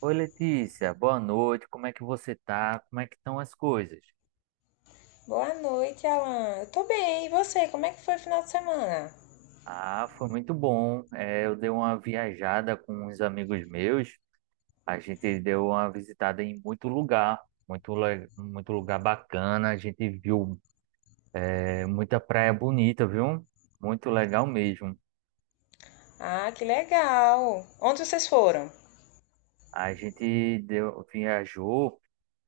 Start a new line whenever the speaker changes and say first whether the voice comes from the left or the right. right: Oi, Letícia, boa noite. Como é que você tá? Como é que estão as coisas?
left: Boa noite, Alan. Eu tô bem. E você? Como é que foi o final de semana?
right: Ah, foi muito bom. É, eu dei uma viajada com uns amigos meus. A gente deu uma visitada em muito lugar, muito, muito lugar bacana. A gente viu, muita praia bonita, viu? Muito legal mesmo.
left: Ah, que legal. Onde vocês foram?
right: A gente deu, viajou,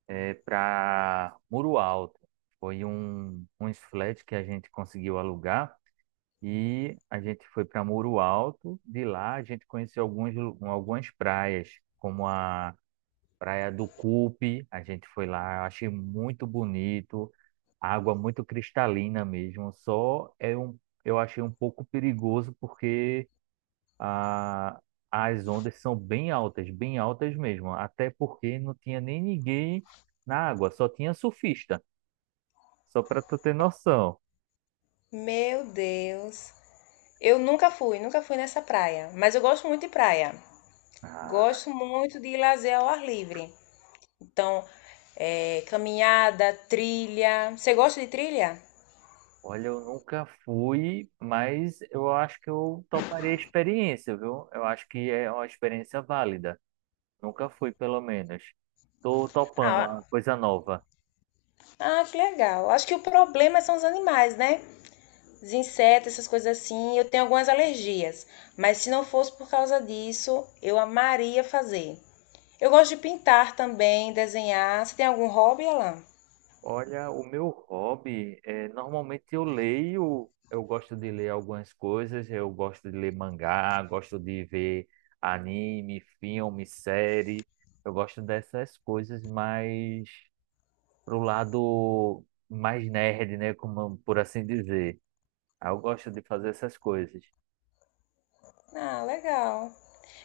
right: para Muro Alto. Foi uns flats que a gente conseguiu alugar. E a gente foi para Muro Alto. De lá a gente conheceu alguns, algumas praias, como a Praia do Cupe. A gente foi lá, eu achei muito bonito, água muito cristalina mesmo. Só é um, eu achei um pouco perigoso porque a, as ondas são bem altas mesmo. Até porque não tinha nem ninguém na água, só tinha surfista. Só para tu ter noção.
left: Meu Deus. Eu nunca fui, nunca fui nessa praia, mas eu gosto muito de praia.
right: Ah,
left: Gosto muito de lazer ao ar livre. Então, caminhada, trilha. Você gosta de trilha?
right: olha, eu nunca fui, mas eu acho que eu toparia a experiência, viu? Eu acho que é uma experiência válida. Nunca fui, pelo menos. Tô topando
left: Ah,
right: uma coisa nova.
left: ah, que legal. Acho que o problema são os animais, né? Os insetos, essas coisas assim, eu tenho algumas alergias, mas se não fosse por causa disso, eu amaria fazer. Eu gosto de pintar também, desenhar. Você tem algum hobby, Alan?
right: Olha, o meu hobby é normalmente eu leio, eu gosto de ler algumas coisas, eu gosto de ler mangá, gosto de ver anime, filme, série. Eu gosto dessas coisas mais pro lado mais nerd, né, como por assim dizer. Aí eu gosto de fazer essas coisas.
left: Ah, legal.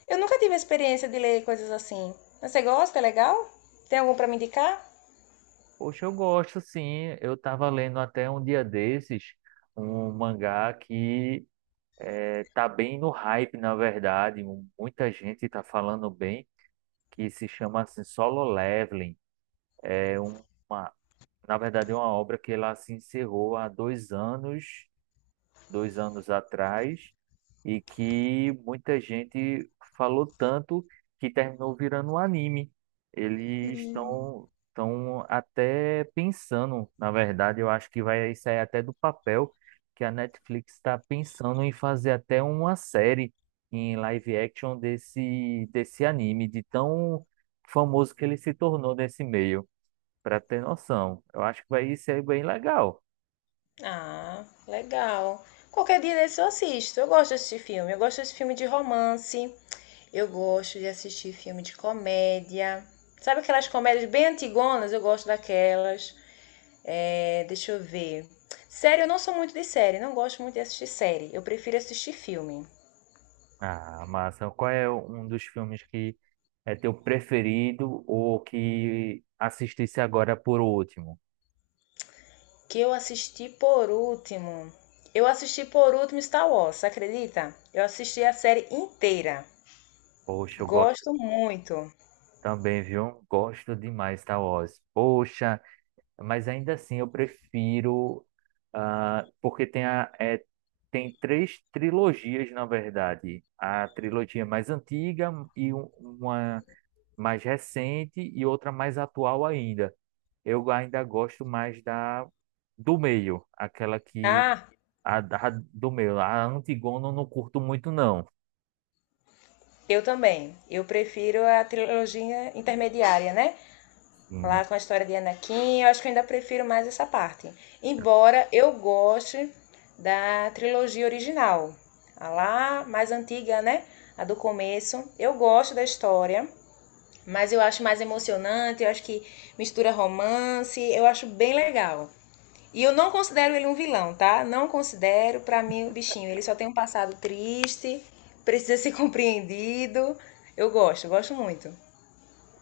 left: Eu nunca tive a experiência de ler coisas assim. Mas você gosta? É legal? Tem algum para me indicar?
right: Poxa, eu gosto sim. Eu estava lendo até um dia desses um mangá que tá bem no hype, na verdade. Muita gente está falando bem, que se chama assim, Solo Leveling. É uma, na verdade, é uma obra que ela se encerrou há 2 anos atrás, e que muita gente falou tanto que terminou virando um anime. Eles estão até pensando, na verdade, eu acho que vai sair até do papel, que a Netflix está pensando em fazer até uma série em live action desse anime, de tão famoso que ele se tornou nesse meio, para ter noção. Eu acho que vai ser bem legal.
left: Ah, legal. Qualquer dia desse eu assisto. Eu gosto desse filme. Eu gosto desse filme de romance. Eu gosto de assistir filme de comédia. Sabe aquelas comédias bem antigonas? Eu gosto daquelas. É, deixa eu ver. Série, eu não sou muito de série, não gosto muito de assistir série. Eu prefiro assistir filme.
right: Ah, massa. Qual é um dos filmes que é teu preferido ou que assistisse agora por último?
left: Que eu assisti por último. Eu assisti por último Star Wars, acredita? Eu assisti a série inteira.
right: Poxa, eu gosto
left: Gosto muito.
right: também, viu? Gosto demais Star Wars. Poxa, mas ainda assim eu prefiro, ah, porque tem tem 3 trilogias, na verdade. A trilogia mais antiga e uma mais recente e outra mais atual ainda. Eu ainda gosto mais da do meio, aquela que
left: Ah,
right: do meio, a Antigona eu não curto muito não.
left: eu também. Eu prefiro a trilogia intermediária, né? Lá
right: Hum,
left: com a história de Anakin, eu acho que eu ainda prefiro mais essa parte. Embora eu goste da trilogia original, a lá mais antiga, né? A do começo. Eu gosto da história, mas eu acho mais emocionante, eu acho que mistura romance, eu acho bem legal. E eu não considero ele um vilão, tá? Não considero, para mim, o bichinho. Ele só tem um passado triste, precisa ser compreendido. Eu gosto, gosto muito.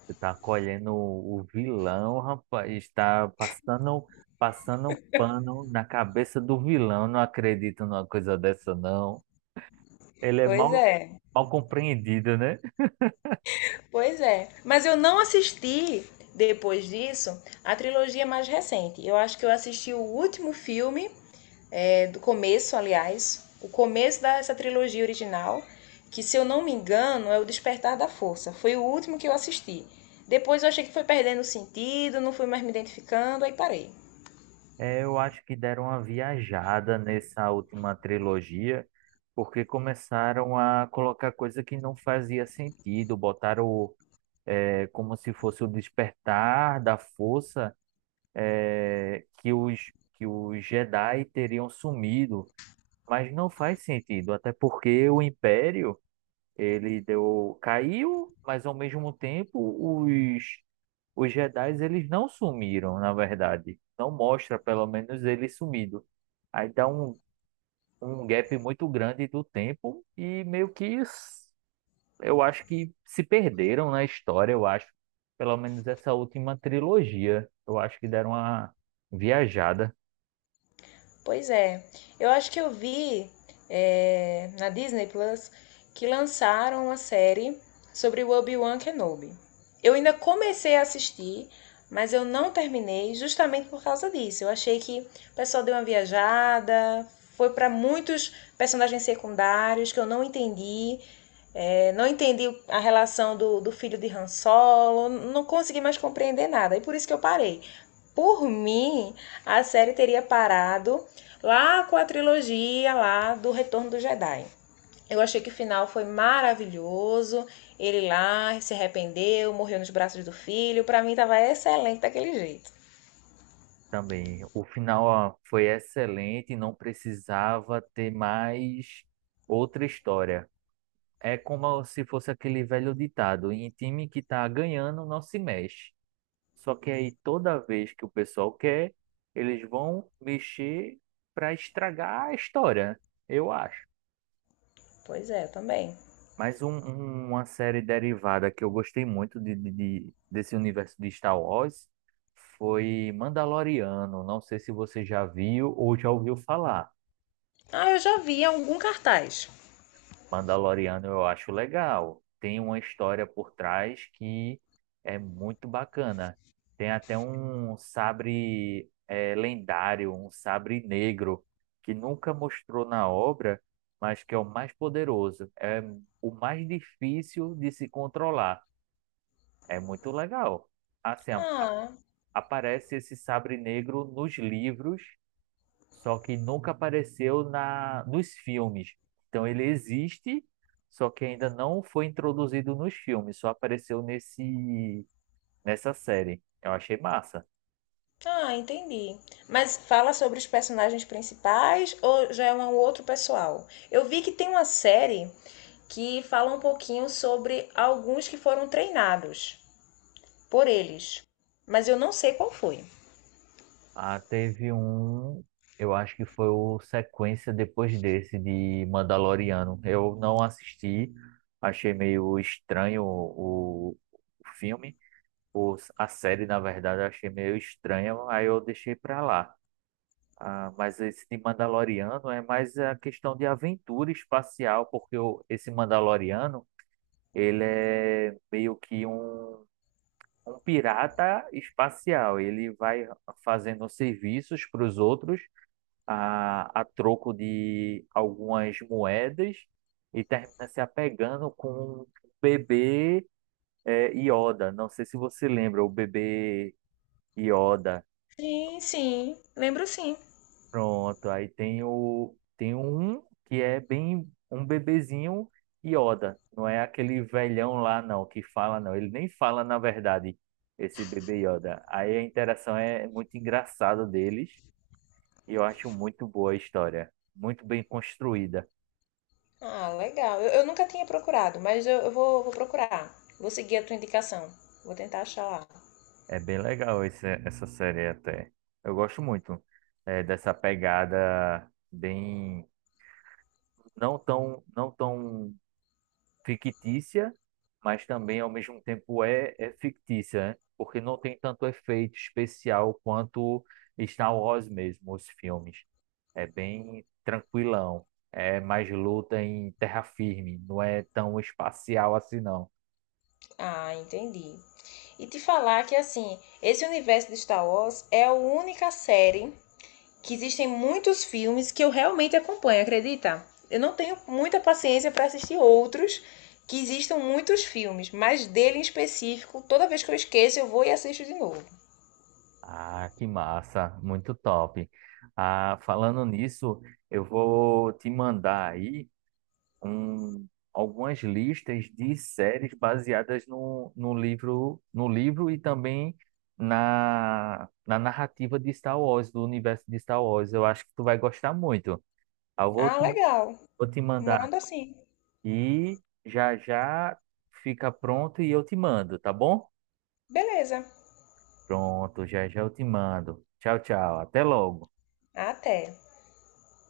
right: você tá colhendo o vilão, rapaz, está passando pano na cabeça do vilão. Não acredito numa coisa dessa não. Ele é
left: Pois é.
right: mal compreendido, né?
left: Pois é. Mas eu não assisti, depois disso, a trilogia mais recente. Eu acho que eu assisti o último filme, do começo, aliás, o começo dessa trilogia original, que se eu não me engano é o Despertar da Força. Foi o último que eu assisti. Depois eu achei que foi perdendo sentido, não fui mais me identificando, aí parei.
right: É, eu acho que deram uma viajada nessa última trilogia. Porque começaram a colocar coisa que não fazia sentido, botaram é como se fosse o despertar da força que os Jedi teriam sumido, mas não faz sentido, até porque o Império ele deu caiu, mas ao mesmo tempo os os Jedi eles não sumiram, na verdade, não mostra pelo menos eles sumido. Aí dá um gap muito grande do tempo e meio que eu acho que se perderam na história, eu acho, pelo menos essa última trilogia, eu acho que deram uma viajada
left: Pois é. Eu acho que eu vi, na Disney Plus, que lançaram uma série sobre o Obi-Wan Kenobi. Eu ainda comecei a assistir, mas eu não terminei justamente por causa disso. Eu achei que o pessoal deu uma viajada, foi para muitos personagens secundários que eu não entendi. Não entendi a relação do, do filho de Han Solo, não consegui mais compreender nada. E por isso que eu parei. Por mim, a série teria parado lá com a trilogia lá do Retorno do Jedi. Eu achei que o final foi maravilhoso. Ele lá se arrependeu, morreu nos braços do filho. Para mim tava excelente daquele jeito.
right: também. O final, ó, foi excelente, não precisava ter mais outra história. É como se fosse aquele velho ditado, em time que tá ganhando não se mexe. Só que aí toda vez que o pessoal quer, eles vão mexer para estragar a história, eu acho.
left: Pois é, também.
right: Mas uma série derivada que eu gostei muito desse universo de Star Wars foi Mandaloriano. Não sei se você já viu ou já ouviu falar.
left: Ah, eu já vi algum cartaz.
right: Mandaloriano eu acho legal. Tem uma história por trás que é muito bacana. Tem até um sabre lendário, um sabre negro, que nunca mostrou na obra, mas que é o mais poderoso. É o mais difícil de se controlar. É muito legal. Assim,
left: Ah,
right: aparece esse sabre negro nos livros, só que nunca apareceu na nos filmes. Então ele existe, só que ainda não foi introduzido nos filmes, só apareceu nesse nessa série. Eu achei massa.
left: ah, entendi. Mas fala sobre os personagens principais ou já é um outro pessoal? Eu vi que tem uma série que fala um pouquinho sobre alguns que foram treinados por eles, mas eu não sei qual foi.
right: Ah, eu acho que foi o sequência depois desse de Mandaloriano. Eu não assisti, achei meio estranho o filme os a série, na verdade, eu achei meio estranha, aí eu deixei pra lá. Ah, mas esse de Mandaloriano é mais a questão de aventura espacial, porque esse Mandaloriano, ele é meio que um pirata espacial. Ele vai fazendo serviços para os outros a troco de algumas moedas e termina se apegando com um bebê Yoda. Não sei se você lembra, o bebê Yoda.
left: Sim, sim, lembro sim.
right: Pronto, aí tem o tem um que é bem um bebezinho Yoda, não é aquele velhão lá não que fala não, ele nem fala na verdade esse bebê Yoda. Aí a interação é muito engraçada deles e eu acho muito boa a história, muito bem construída.
left: Ah, legal. Eu nunca tinha procurado, mas eu vou, vou procurar. Vou seguir a tua indicação. Vou tentar achar lá.
right: É bem legal essa série até. Eu gosto muito dessa pegada bem não tão fictícia, mas também ao mesmo tempo é fictícia, né? Porque não tem tanto efeito especial quanto Star Wars mesmo, os filmes. É bem tranquilão, é mais luta em terra firme, não é tão espacial assim não.
left: Ah, entendi. E te falar que, assim, esse universo de Star Wars é a única série que existem muitos filmes que eu realmente acompanho, acredita? Eu não tenho muita paciência para assistir outros que existam muitos filmes, mas dele em específico, toda vez que eu esqueço, eu vou e assisto de novo.
right: Ah, que massa, muito top. Ah, falando nisso, eu vou te mandar aí um, algumas listas de séries baseadas no livro, no livro e também na narrativa de Star Wars, do universo de Star Wars. Eu acho que tu vai gostar muito. Ah,
left: Ah, legal.
right: vou te mandar
left: Manda assim.
right: aqui, já já fica pronto e eu te mando, tá bom?
left: Beleza.
right: Pronto, já já eu te mando. Tchau, tchau. Até logo.
left: Até.